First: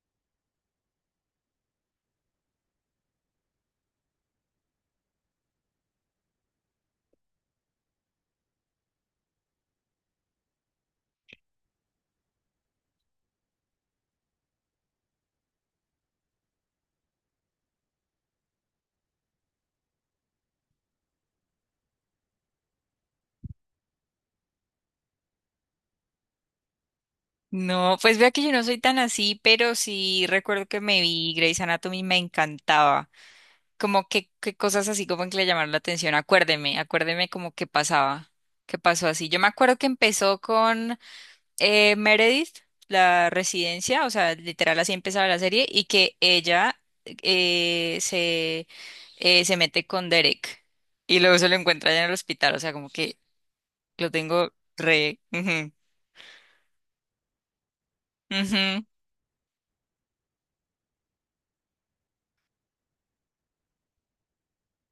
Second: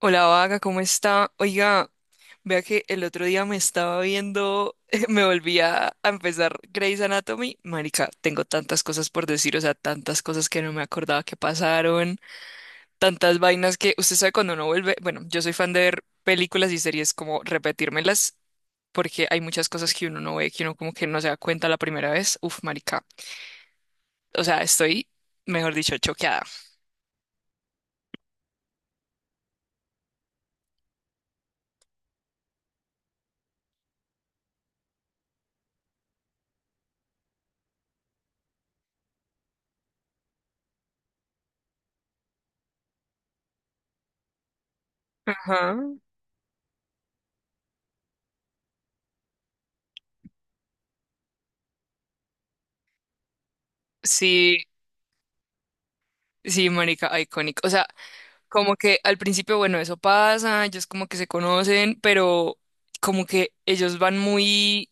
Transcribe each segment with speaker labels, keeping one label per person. Speaker 1: Hola Vaga, ¿cómo está? Oiga, vea que el otro día me estaba viendo, me volví a empezar Grey's Anatomy. Marica, tengo tantas cosas por decir, o sea, tantas cosas que no me acordaba que pasaron, tantas vainas que usted sabe cuando uno vuelve. Bueno, yo soy fan de ver películas y series como repetírmelas porque hay muchas cosas que uno no ve, que uno como que no se da cuenta la primera vez. Uf, marica. O sea, estoy, mejor dicho, choqueada.
Speaker 2: No, pues vea que yo no soy tan así, pero sí recuerdo que me vi Grey's Anatomy, me encantaba. Como que, cosas así como que le llamaron la atención. Acuérdeme, acuérdeme como que pasaba, que pasó así. Yo me acuerdo que empezó con Meredith, la residencia, o sea, literal así empezaba la serie,
Speaker 1: Ajá.
Speaker 2: y que ella eh, se, se mete con Derek y luego se lo encuentra allá en el hospital, o sea, como que lo tengo
Speaker 1: Sí,
Speaker 2: re... ujú,
Speaker 1: sí, marica, icónico. O sea, como
Speaker 2: ujú.
Speaker 1: que al principio, bueno, eso pasa, ellos como que se conocen, pero como que ellos van muy,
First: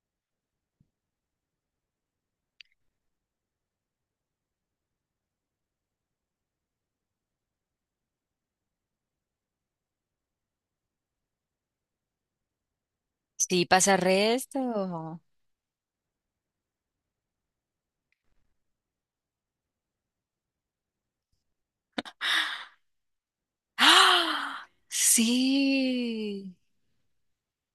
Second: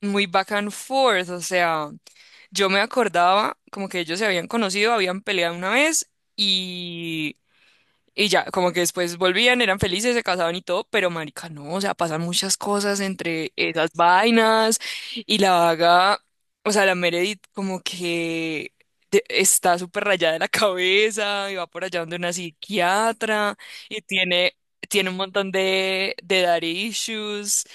Speaker 1: muy back and forth. O sea, yo me acordaba como que ellos se habían conocido, habían peleado una vez y y ya, como que después volvían, eran felices, se casaban y todo. Pero marica, no, o sea, pasan muchas cosas entre
Speaker 2: Sí,
Speaker 1: esas
Speaker 2: pasa
Speaker 1: vainas
Speaker 2: resto.
Speaker 1: y la vaga, o sea, la Meredith como que está súper rayada de la cabeza y va por allá donde una psiquiatra y tiene,
Speaker 2: ¡Ah!
Speaker 1: tiene un montón de
Speaker 2: Sí.
Speaker 1: daddy issues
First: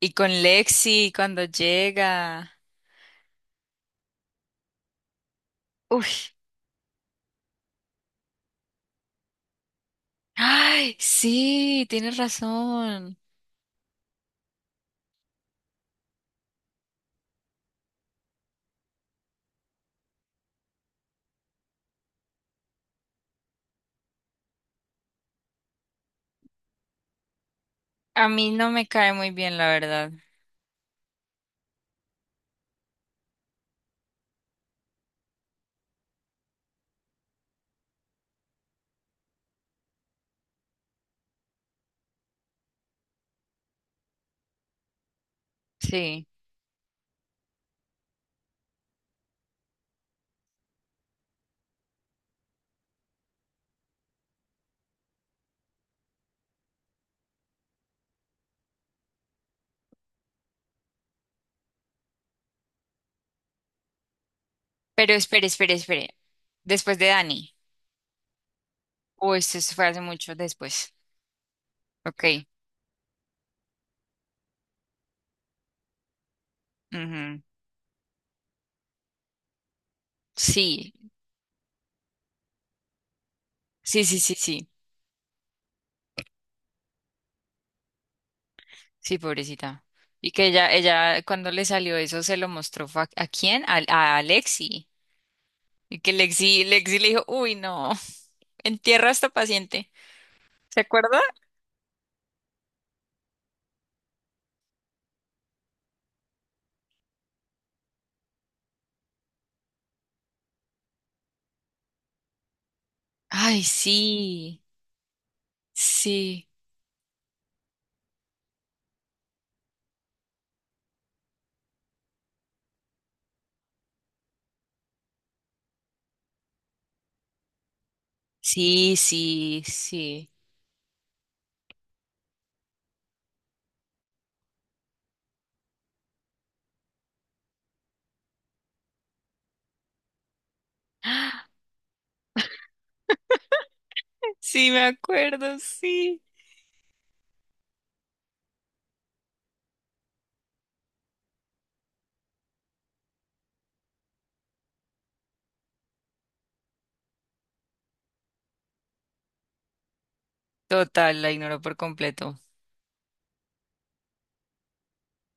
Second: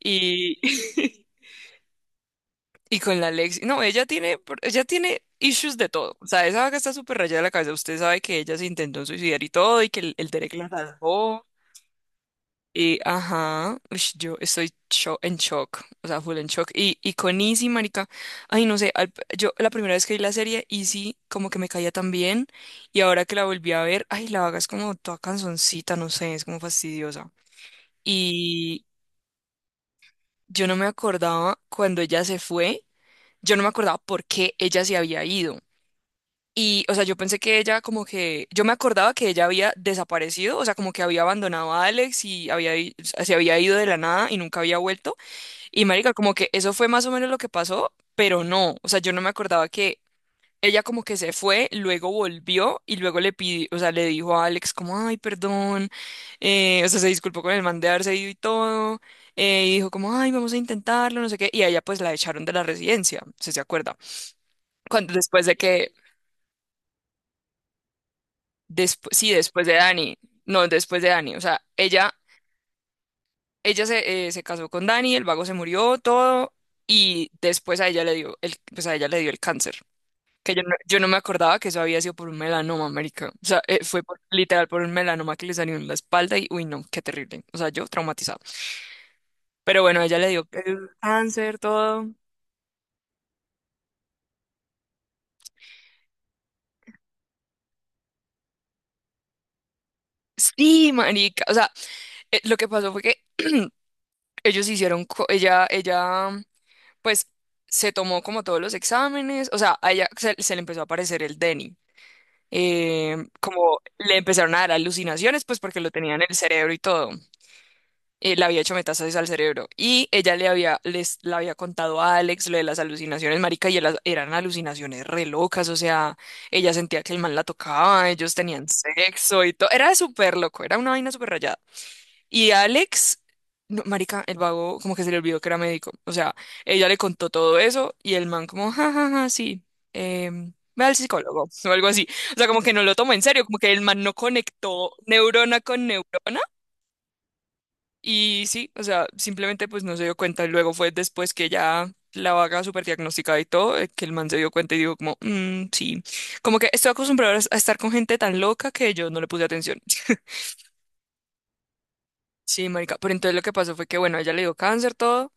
Speaker 2: Y con Lexi cuando llega.
Speaker 1: Y con la Lexi, no, ella tiene issues de
Speaker 2: Uy.
Speaker 1: todo. O sea, esa vaca está súper rayada de la cabeza. Usted sabe que ella se intentó suicidar y todo, y que el Derek la
Speaker 2: Ay,
Speaker 1: salvó.
Speaker 2: sí, tienes
Speaker 1: Y
Speaker 2: razón.
Speaker 1: ajá, ush, yo estoy en shock, o sea, full en shock. Y con Izzy, marica, ay, no sé, yo la primera vez que vi la serie, Izzy como que me caía tan bien. Y ahora que la volví a ver, ay, la vaga es como toda canzoncita, no sé, es como fastidiosa.
Speaker 2: A mí no
Speaker 1: Y
Speaker 2: me cae muy bien, la verdad.
Speaker 1: yo no me acordaba cuando ella se fue, yo no me acordaba por qué ella se había ido. Y, o sea, yo pensé que ella como que, yo me acordaba que ella había desaparecido, o sea, como que había abandonado a Alex y se había ido de la nada y nunca había vuelto. Y marica,
Speaker 2: Sí.
Speaker 1: como que eso fue más o menos lo que pasó, pero no, o sea, yo no me acordaba que ella como que se fue, luego volvió y luego le pidió, o sea, le dijo a Alex como, ay, perdón, o sea, se disculpó con el man de haberse ido y todo, y dijo como, ay, vamos a intentarlo, no sé qué, y a ella pues la echaron de la residencia, si se acuerda
Speaker 2: Pero
Speaker 1: cuando después
Speaker 2: espere,
Speaker 1: de
Speaker 2: espere,
Speaker 1: que.
Speaker 2: espere. Después de Dani.
Speaker 1: Sí,
Speaker 2: O esto
Speaker 1: después de
Speaker 2: se fue hace
Speaker 1: Dani.
Speaker 2: mucho
Speaker 1: No,
Speaker 2: después.
Speaker 1: después de Dani. O sea, ella,
Speaker 2: Ok.
Speaker 1: ella se casó con Dani, el vago se murió, todo, y
Speaker 2: Ujú.
Speaker 1: después a ella le dio pues a ella le dio el cáncer. Que yo no,
Speaker 2: Sí.
Speaker 1: yo no me acordaba que eso había sido por un melanoma, marica. O sea,
Speaker 2: Sí, sí, sí,
Speaker 1: literal
Speaker 2: sí.
Speaker 1: por un melanoma que le salió en la espalda y, uy, no, qué terrible. O sea, yo traumatizado.
Speaker 2: Sí,
Speaker 1: Pero
Speaker 2: pobrecita.
Speaker 1: bueno, a ella le
Speaker 2: Y que
Speaker 1: dio
Speaker 2: ella,
Speaker 1: el
Speaker 2: ella, cuando
Speaker 1: cáncer,
Speaker 2: le salió
Speaker 1: todo.
Speaker 2: eso, se lo mostró fue ¿a quién? A Lexi. Y que Lexi, Lexi le dijo, uy, no. Entierra a esta paciente. ¿Se
Speaker 1: Sí,
Speaker 2: acuerda?
Speaker 1: marica. O sea, lo que pasó fue que ellos ella, ella pues se tomó como todos los exámenes, o sea, a ella se le empezó a aparecer el Denny. Eh,
Speaker 2: Ay,
Speaker 1: como le empezaron a
Speaker 2: sí,
Speaker 1: dar alucinaciones, pues porque lo tenía en el
Speaker 2: sí,
Speaker 1: cerebro y todo. Le había hecho metástasis al cerebro y ella le había contado a Alex lo de las alucinaciones, marica, y eran alucinaciones re locas, o sea, ella sentía que el man la tocaba, ellos tenían
Speaker 2: sí,
Speaker 1: sexo y
Speaker 2: sí,
Speaker 1: todo, era
Speaker 2: sí.
Speaker 1: súper loco, era una vaina súper rayada. Y Alex, no, marica, el vago como que se le olvidó que era médico. O sea, ella le contó todo eso y el man como, ja, ja, ja, sí, ve al psicólogo o algo así. O sea, como que no lo tomó en serio, como que el man no
Speaker 2: Sí, me
Speaker 1: conectó
Speaker 2: acuerdo,
Speaker 1: neurona con
Speaker 2: sí.
Speaker 1: neurona. Y sí, o sea, simplemente pues no se dio cuenta. Y luego fue después que ya la vaga súper diagnosticada y todo, que el man se dio cuenta y dijo como, "Mm, sí, como que estoy acostumbrado a estar con gente tan loca que yo no le puse atención."
Speaker 2: Total, la ignoró por completo.
Speaker 1: Sí, marica, pero entonces lo que pasó fue que, bueno, a ella le dio cáncer, todo.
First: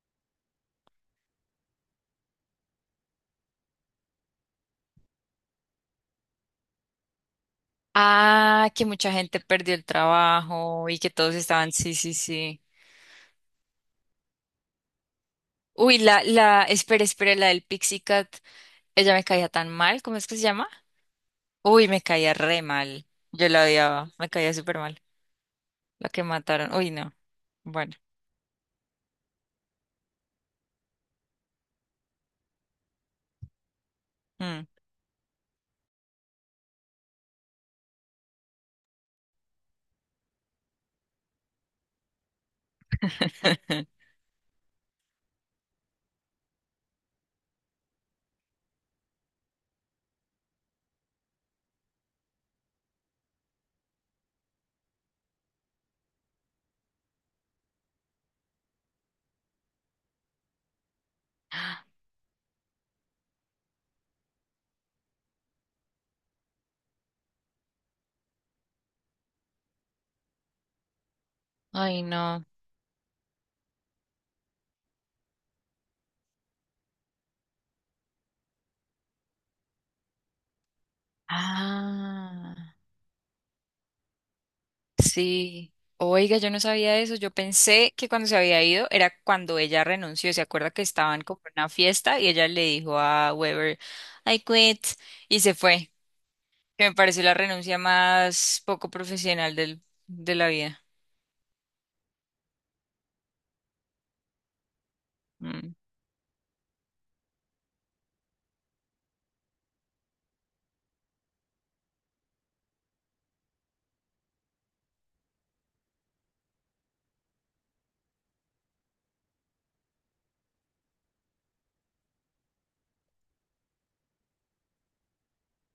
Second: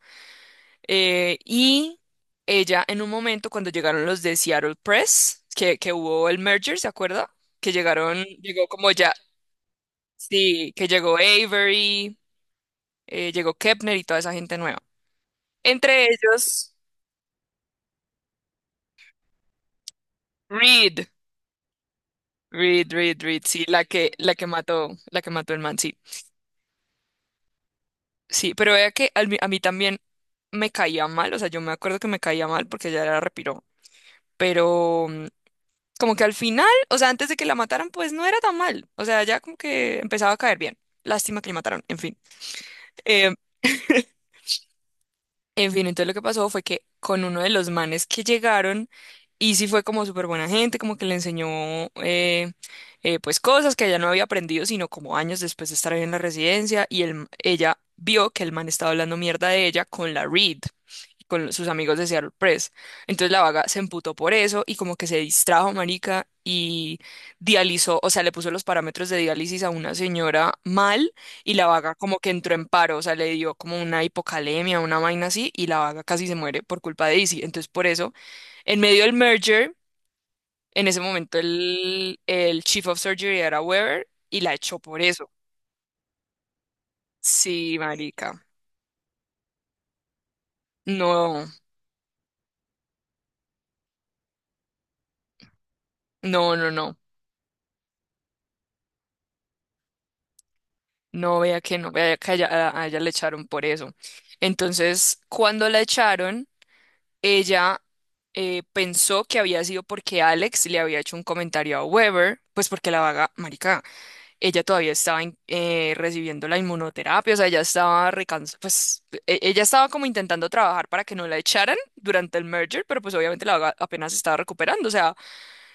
Speaker 1: Y ella en un momento cuando llegaron los de Seattle Press, que hubo el merger, ¿se acuerda? Llegó
Speaker 2: Ah, que
Speaker 1: como ya,
Speaker 2: mucha gente perdió el
Speaker 1: sí, que
Speaker 2: trabajo y que
Speaker 1: llegó
Speaker 2: todos estaban, sí, sí,
Speaker 1: Avery,
Speaker 2: sí.
Speaker 1: llegó Kepner y toda esa gente nueva.
Speaker 2: Uy,
Speaker 1: Entre ellos,
Speaker 2: espera, espera, la del Pixie Cat, ella me caía tan mal, ¿cómo es que se llama?
Speaker 1: Reed,
Speaker 2: Uy, me caía re
Speaker 1: Reed,
Speaker 2: mal.
Speaker 1: Reed, Reed,
Speaker 2: Yo
Speaker 1: sí,
Speaker 2: la
Speaker 1: la que,
Speaker 2: odiaba, me
Speaker 1: la que
Speaker 2: caía súper
Speaker 1: mató,
Speaker 2: mal.
Speaker 1: la que mató el man, sí.
Speaker 2: La que mataron, uy, no. Bueno.
Speaker 1: Sí, pero vea que a mí también me caía mal, o sea, yo me acuerdo que me caía mal porque ella era repiro,
Speaker 2: Mm.
Speaker 1: pero como que al final, o sea, antes de que la mataran, pues no era tan mal. O sea, ya como que empezaba a caer bien. Lástima que la mataron, en fin. Eh, en fin, entonces lo que pasó fue que con uno de los manes que llegaron, Izzy fue como súper buena gente, como que le enseñó eh, pues cosas que ella no había aprendido, sino como años después de estar ahí en la residencia, y ella vio que el man estaba hablando mierda de ella con la Reed, con sus amigos de Seattle Press. Entonces la vaga se emputó por eso y como que se distrajo, marica, y dializó, o sea, le puso los parámetros de diálisis a una señora mal y la vaga
Speaker 2: Ay,
Speaker 1: como que
Speaker 2: no.
Speaker 1: entró en paro. O sea, le dio como una hipocalemia, una vaina así, y la vaga casi se muere por culpa de Izzy. Entonces, por eso, en medio del merger, en ese momento el,
Speaker 2: Ah,
Speaker 1: el Chief of Surgery era Weber y la echó por eso.
Speaker 2: sí. Oiga, yo no sabía eso. Yo
Speaker 1: Sí,
Speaker 2: pensé que cuando
Speaker 1: marica.
Speaker 2: se había ido era cuando ella renunció. ¿Se acuerda que estaban como
Speaker 1: No,
Speaker 2: en una fiesta y ella le dijo a Weber, I quit, y se fue?
Speaker 1: no, no,
Speaker 2: Que me
Speaker 1: no.
Speaker 2: pareció la renuncia más poco profesional del, de la vida.
Speaker 1: No vea que no, vea que a ella le echaron por eso. Entonces, cuando
Speaker 2: Mm.
Speaker 1: la echaron, ella pensó que había sido porque Alex le había hecho un comentario a Weber, pues porque la vaga, marica. Ella todavía estaba recibiendo la inmunoterapia, o sea, ella estaba recansada, pues ella estaba como intentando trabajar para que no la echaran durante el merger, pero pues obviamente la vaga apenas se estaba recuperando, o sea,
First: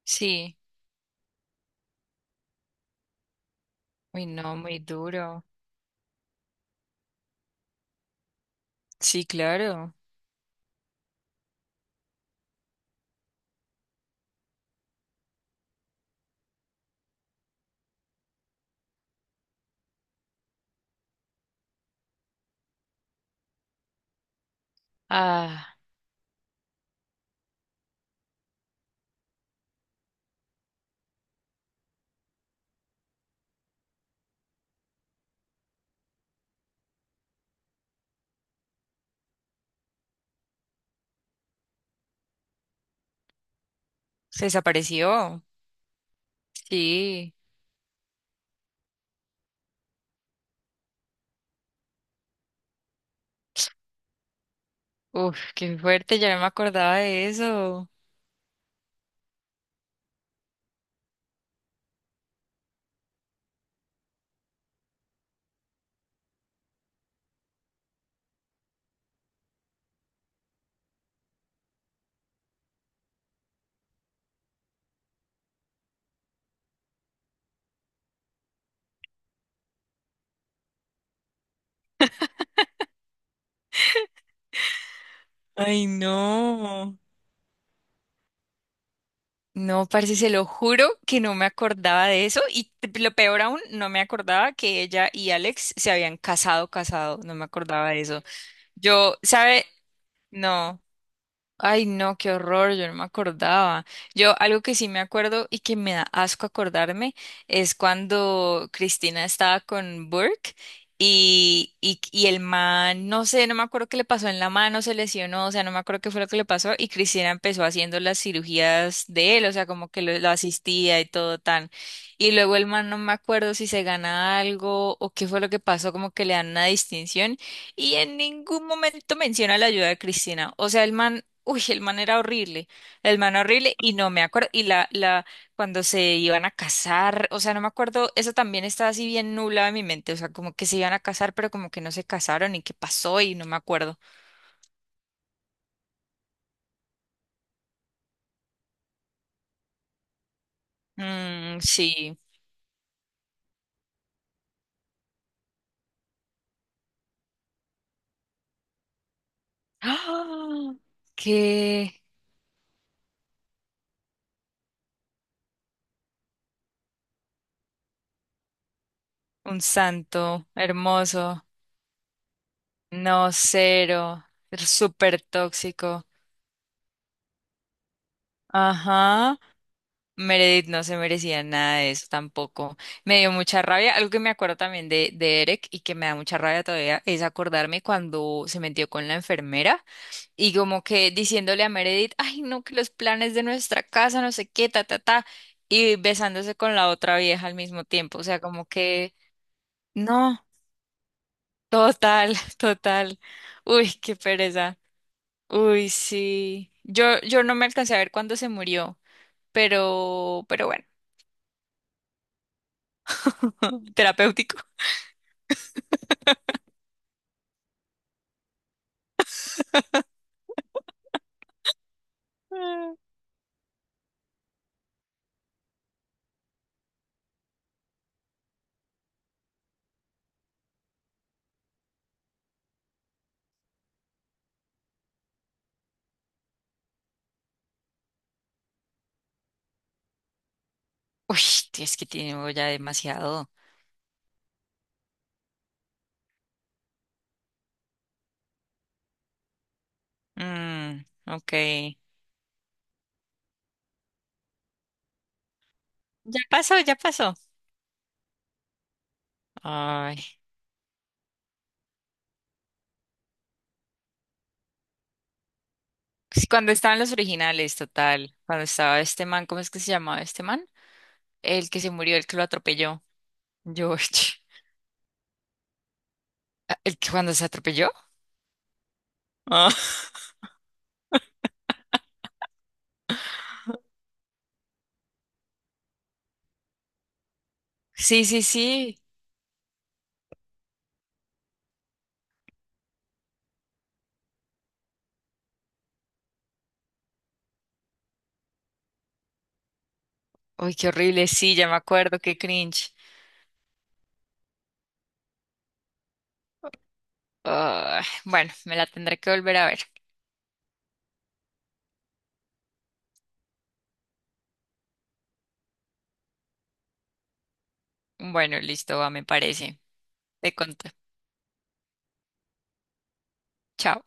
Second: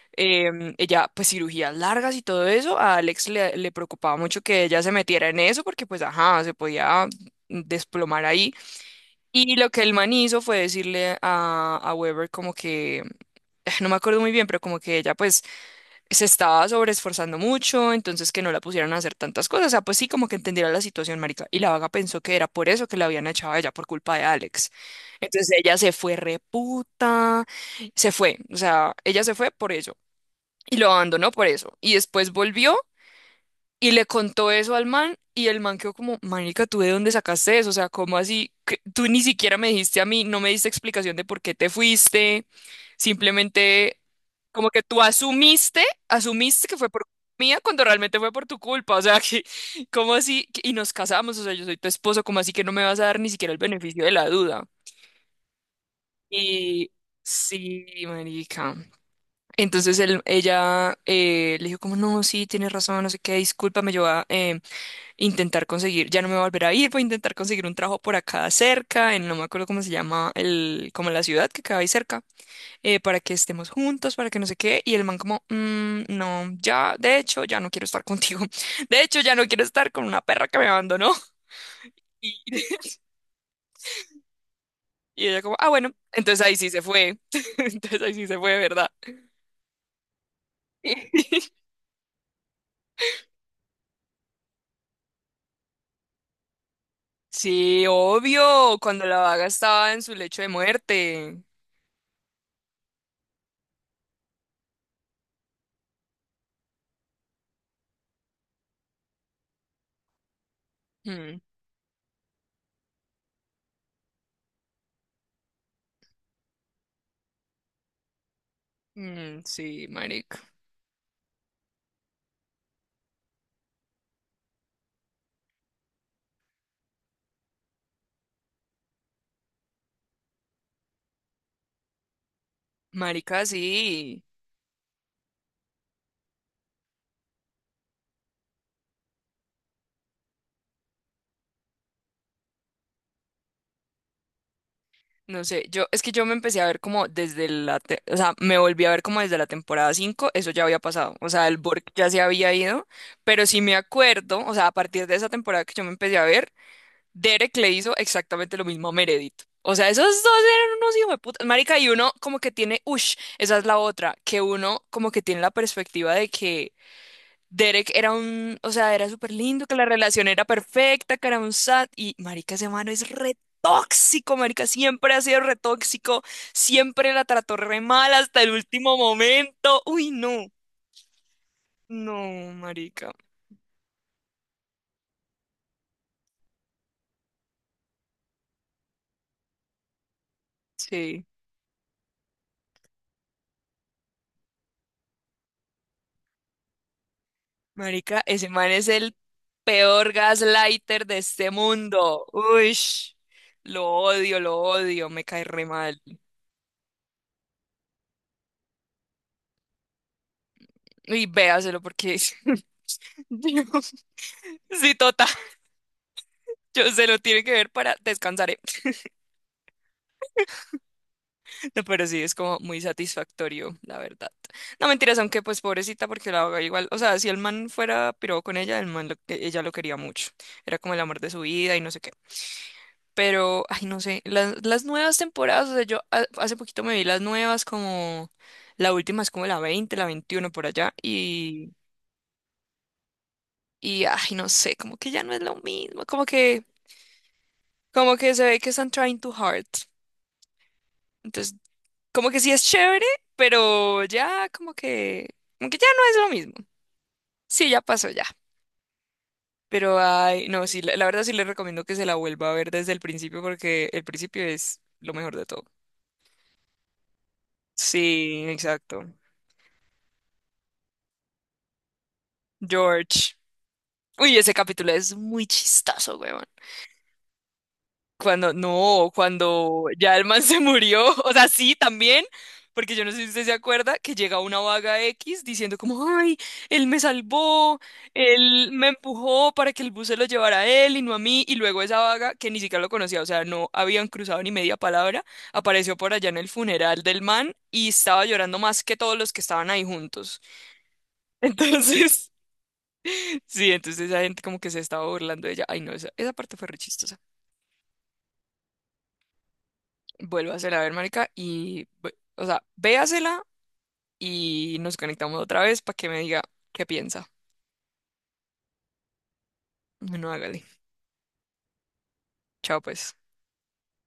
Speaker 2: Sí.
Speaker 1: ella pues cirugías largas y todo eso, a Alex le preocupaba
Speaker 2: Uy,
Speaker 1: mucho
Speaker 2: no,
Speaker 1: que
Speaker 2: muy
Speaker 1: ella se metiera en
Speaker 2: duro.
Speaker 1: eso porque pues ajá, se podía desplomar ahí.
Speaker 2: Sí,
Speaker 1: Y lo que
Speaker 2: claro.
Speaker 1: el man hizo fue decirle a Weber como que, no me acuerdo muy bien, pero como que ella pues se estaba sobreesforzando mucho, entonces que no la pusieran a hacer tantas cosas. O sea, pues sí, como que entendiera la situación, marica. Y la vaga pensó que era por eso que la habían echado a ella, por culpa de Alex. Entonces ella
Speaker 2: Ah,
Speaker 1: se fue reputa, se fue. O sea, ella se fue por ello. Y lo abandonó por eso. Y después volvió y le contó eso al man y el man quedó como, marica, ¿tú de dónde sacaste eso? O sea, ¿cómo así? Que tú ni siquiera me dijiste a mí, no me diste explicación de por qué te fuiste. Simplemente
Speaker 2: se
Speaker 1: como que tú
Speaker 2: desapareció.
Speaker 1: asumiste que fue por
Speaker 2: Sí.
Speaker 1: mía cuando realmente fue por tu culpa. O sea, que, ¿cómo así? Y nos casamos, o sea, yo soy tu esposo, ¿cómo así que no me vas a dar ni siquiera el beneficio de la duda?
Speaker 2: Uf, qué fuerte, ya no me
Speaker 1: Y
Speaker 2: acordaba de
Speaker 1: sí,
Speaker 2: eso.
Speaker 1: marica. Entonces ella le dijo como, no, sí, tienes razón, no sé qué, discúlpame, yo ya no me volverá a ir, voy a intentar conseguir un trabajo por acá cerca, en no me acuerdo cómo se llama, como la ciudad que queda ahí cerca, para que estemos juntos, para que no sé qué, y el man como, "Mm, no, ya, de hecho, ya no quiero estar contigo, de hecho, ya no quiero estar con una perra que me abandonó, y, y ella como, ah,
Speaker 2: Ay,
Speaker 1: bueno, entonces ahí sí se
Speaker 2: no.
Speaker 1: fue, entonces ahí sí se fue, ¿de verdad?"
Speaker 2: No, parce, se lo juro que no me acordaba de eso y lo peor aún, no me acordaba que ella y Alex se habían casado, casado, no me
Speaker 1: Sí,
Speaker 2: acordaba de eso.
Speaker 1: obvio, cuando
Speaker 2: Yo,
Speaker 1: la vaga
Speaker 2: ¿sabe?
Speaker 1: estaba en su lecho de
Speaker 2: No.
Speaker 1: muerte.
Speaker 2: Ay, no, qué horror, yo no me acordaba. Yo algo que sí me acuerdo y que me da asco acordarme es cuando Cristina estaba con Burke
Speaker 1: Mm,
Speaker 2: y, y el man, no sé, no me acuerdo qué le pasó en la mano, se lesionó, o sea, no me acuerdo qué fue lo que le pasó y Cristina empezó haciendo las cirugías de
Speaker 1: mm,
Speaker 2: él, o sea,
Speaker 1: sí,
Speaker 2: como que lo
Speaker 1: marica.
Speaker 2: asistía y todo tan. Y luego el man, no me acuerdo si se gana algo o qué fue lo que pasó, como que le dan una distinción. Y en ningún momento menciona la ayuda de Cristina. O sea, el man, uy, el man era horrible, el man
Speaker 1: Marica,
Speaker 2: horrible, y no me
Speaker 1: sí.
Speaker 2: acuerdo, y cuando se iban a casar, o sea, no me acuerdo, eso también estaba así bien nublado en mi mente, o sea, como que se iban a casar, pero como que no se casaron, y qué pasó, y no me acuerdo.
Speaker 1: No sé, yo, es que yo me empecé a ver como desde la, o sea, me volví a ver como desde la temporada 5 eso ya había pasado, o sea, el
Speaker 2: Mm,
Speaker 1: Borg ya
Speaker 2: sí.
Speaker 1: se había ido, pero sí me acuerdo, o sea, a partir de esa temporada que yo me empecé a ver, Derek le hizo exactamente lo mismo a Meredith. O sea, esos dos
Speaker 2: ¡Ah!
Speaker 1: eran unos hijos de puta, marica, y
Speaker 2: ¡Qué!
Speaker 1: uno como que tiene, ush, esa es la otra, que uno como que tiene la perspectiva de que Derek era un, o sea, era súper
Speaker 2: Un
Speaker 1: lindo, que la relación era
Speaker 2: santo,
Speaker 1: perfecta, que era
Speaker 2: hermoso,
Speaker 1: un sat, y marica, ese mano es
Speaker 2: no,
Speaker 1: re
Speaker 2: cero,
Speaker 1: tóxico, marica, siempre ha
Speaker 2: súper
Speaker 1: sido re
Speaker 2: tóxico.
Speaker 1: tóxico, siempre la trató re mal hasta el último
Speaker 2: Ajá.
Speaker 1: momento. Uy, no,
Speaker 2: Meredith no se merecía nada de eso
Speaker 1: no,
Speaker 2: tampoco.
Speaker 1: marica,
Speaker 2: Me dio mucha rabia. Algo que me acuerdo también de Eric y que me da mucha rabia todavía es acordarme cuando se metió con la enfermera y como que
Speaker 1: sí,
Speaker 2: diciéndole a Meredith, ay, no, que los planes de nuestra casa, no sé qué, ta, ta, ta, y besándose con la otra vieja al mismo tiempo.
Speaker 1: marica,
Speaker 2: O sea,
Speaker 1: ese
Speaker 2: como
Speaker 1: man es el
Speaker 2: que,
Speaker 1: peor
Speaker 2: no,
Speaker 1: gaslighter de este mundo.
Speaker 2: total,
Speaker 1: Uy,
Speaker 2: total. Uy, qué
Speaker 1: lo
Speaker 2: pereza.
Speaker 1: odio, me cae re
Speaker 2: Uy,
Speaker 1: mal.
Speaker 2: sí. Yo no me alcancé a ver cuándo se murió, pero bueno,
Speaker 1: Y véaselo porque. Dios,
Speaker 2: terapéutico.
Speaker 1: sí, yo se lo tiene que ver para descansar, ¿eh? No, pero sí, es como muy
Speaker 2: Mm.
Speaker 1: satisfactorio, la verdad. No, mentiras, aunque pues pobrecita, porque la haga igual. O sea, si el man fuera piró con ella, el man lo- e, ella lo quería mucho. Era como el amor de su vida y no sé qué. Pero, ay, no sé, las nuevas temporadas, o sea, yo hace poquito me vi las nuevas, como la última es como la 20, la 21 por allá,
Speaker 2: Uy,
Speaker 1: y,
Speaker 2: tí- es que tiene ya demasiado.
Speaker 1: y, ay, no sé, como que ya no es lo mismo, como que, se ve que están trying too hard.
Speaker 2: Mm, ok.
Speaker 1: Entonces, como que sí es chévere, pero ya como que ya no es lo
Speaker 2: Ya
Speaker 1: mismo.
Speaker 2: pasó, ya pasó.
Speaker 1: Sí, ya pasó ya. Pero
Speaker 2: Ay.
Speaker 1: ay, no, sí, la verdad sí les recomiendo que se la vuelva a ver desde el principio porque el principio es lo mejor de todo.
Speaker 2: Sí, cuando estaban los originales, total.
Speaker 1: Sí,
Speaker 2: Cuando estaba
Speaker 1: exacto.
Speaker 2: este man, ¿cómo es que se llamaba este man? El que se murió, el que lo atropelló.
Speaker 1: George. Uy,
Speaker 2: George.
Speaker 1: ese capítulo es muy chistoso, güey.
Speaker 2: Ah, ¿el que cuando se atropelló?
Speaker 1: Cuando, no,
Speaker 2: Ah.
Speaker 1: cuando ya el man se murió, o sea, sí, también, porque yo no sé si usted se acuerda que llega una vaga X diciendo como, ay, él me salvó,
Speaker 2: Sí, sí,
Speaker 1: él me
Speaker 2: sí.
Speaker 1: empujó para que el bus se lo llevara a él y no a mí, y luego esa vaga, que ni siquiera lo conocía, o sea, no habían cruzado ni media palabra, apareció por allá en el funeral del man y estaba llorando más que todos los que estaban ahí juntos.
Speaker 2: Uy, qué horrible. Sí, ya me acuerdo,
Speaker 1: Entonces,
Speaker 2: qué cringe.
Speaker 1: sí, entonces esa gente como que se estaba burlando de ella. Ay, no, esa parte fue re chistosa.
Speaker 2: Ah, bueno, me la tendré que volver a ver.
Speaker 1: Vuélvasela a ver, marica, y, o sea, véasela y nos conectamos otra vez para que me diga qué piensa.
Speaker 2: Bueno, listo, va, me parece.
Speaker 1: Bueno,
Speaker 2: Te
Speaker 1: hágale.
Speaker 2: conté.
Speaker 1: Chao, pues.
Speaker 2: Chao.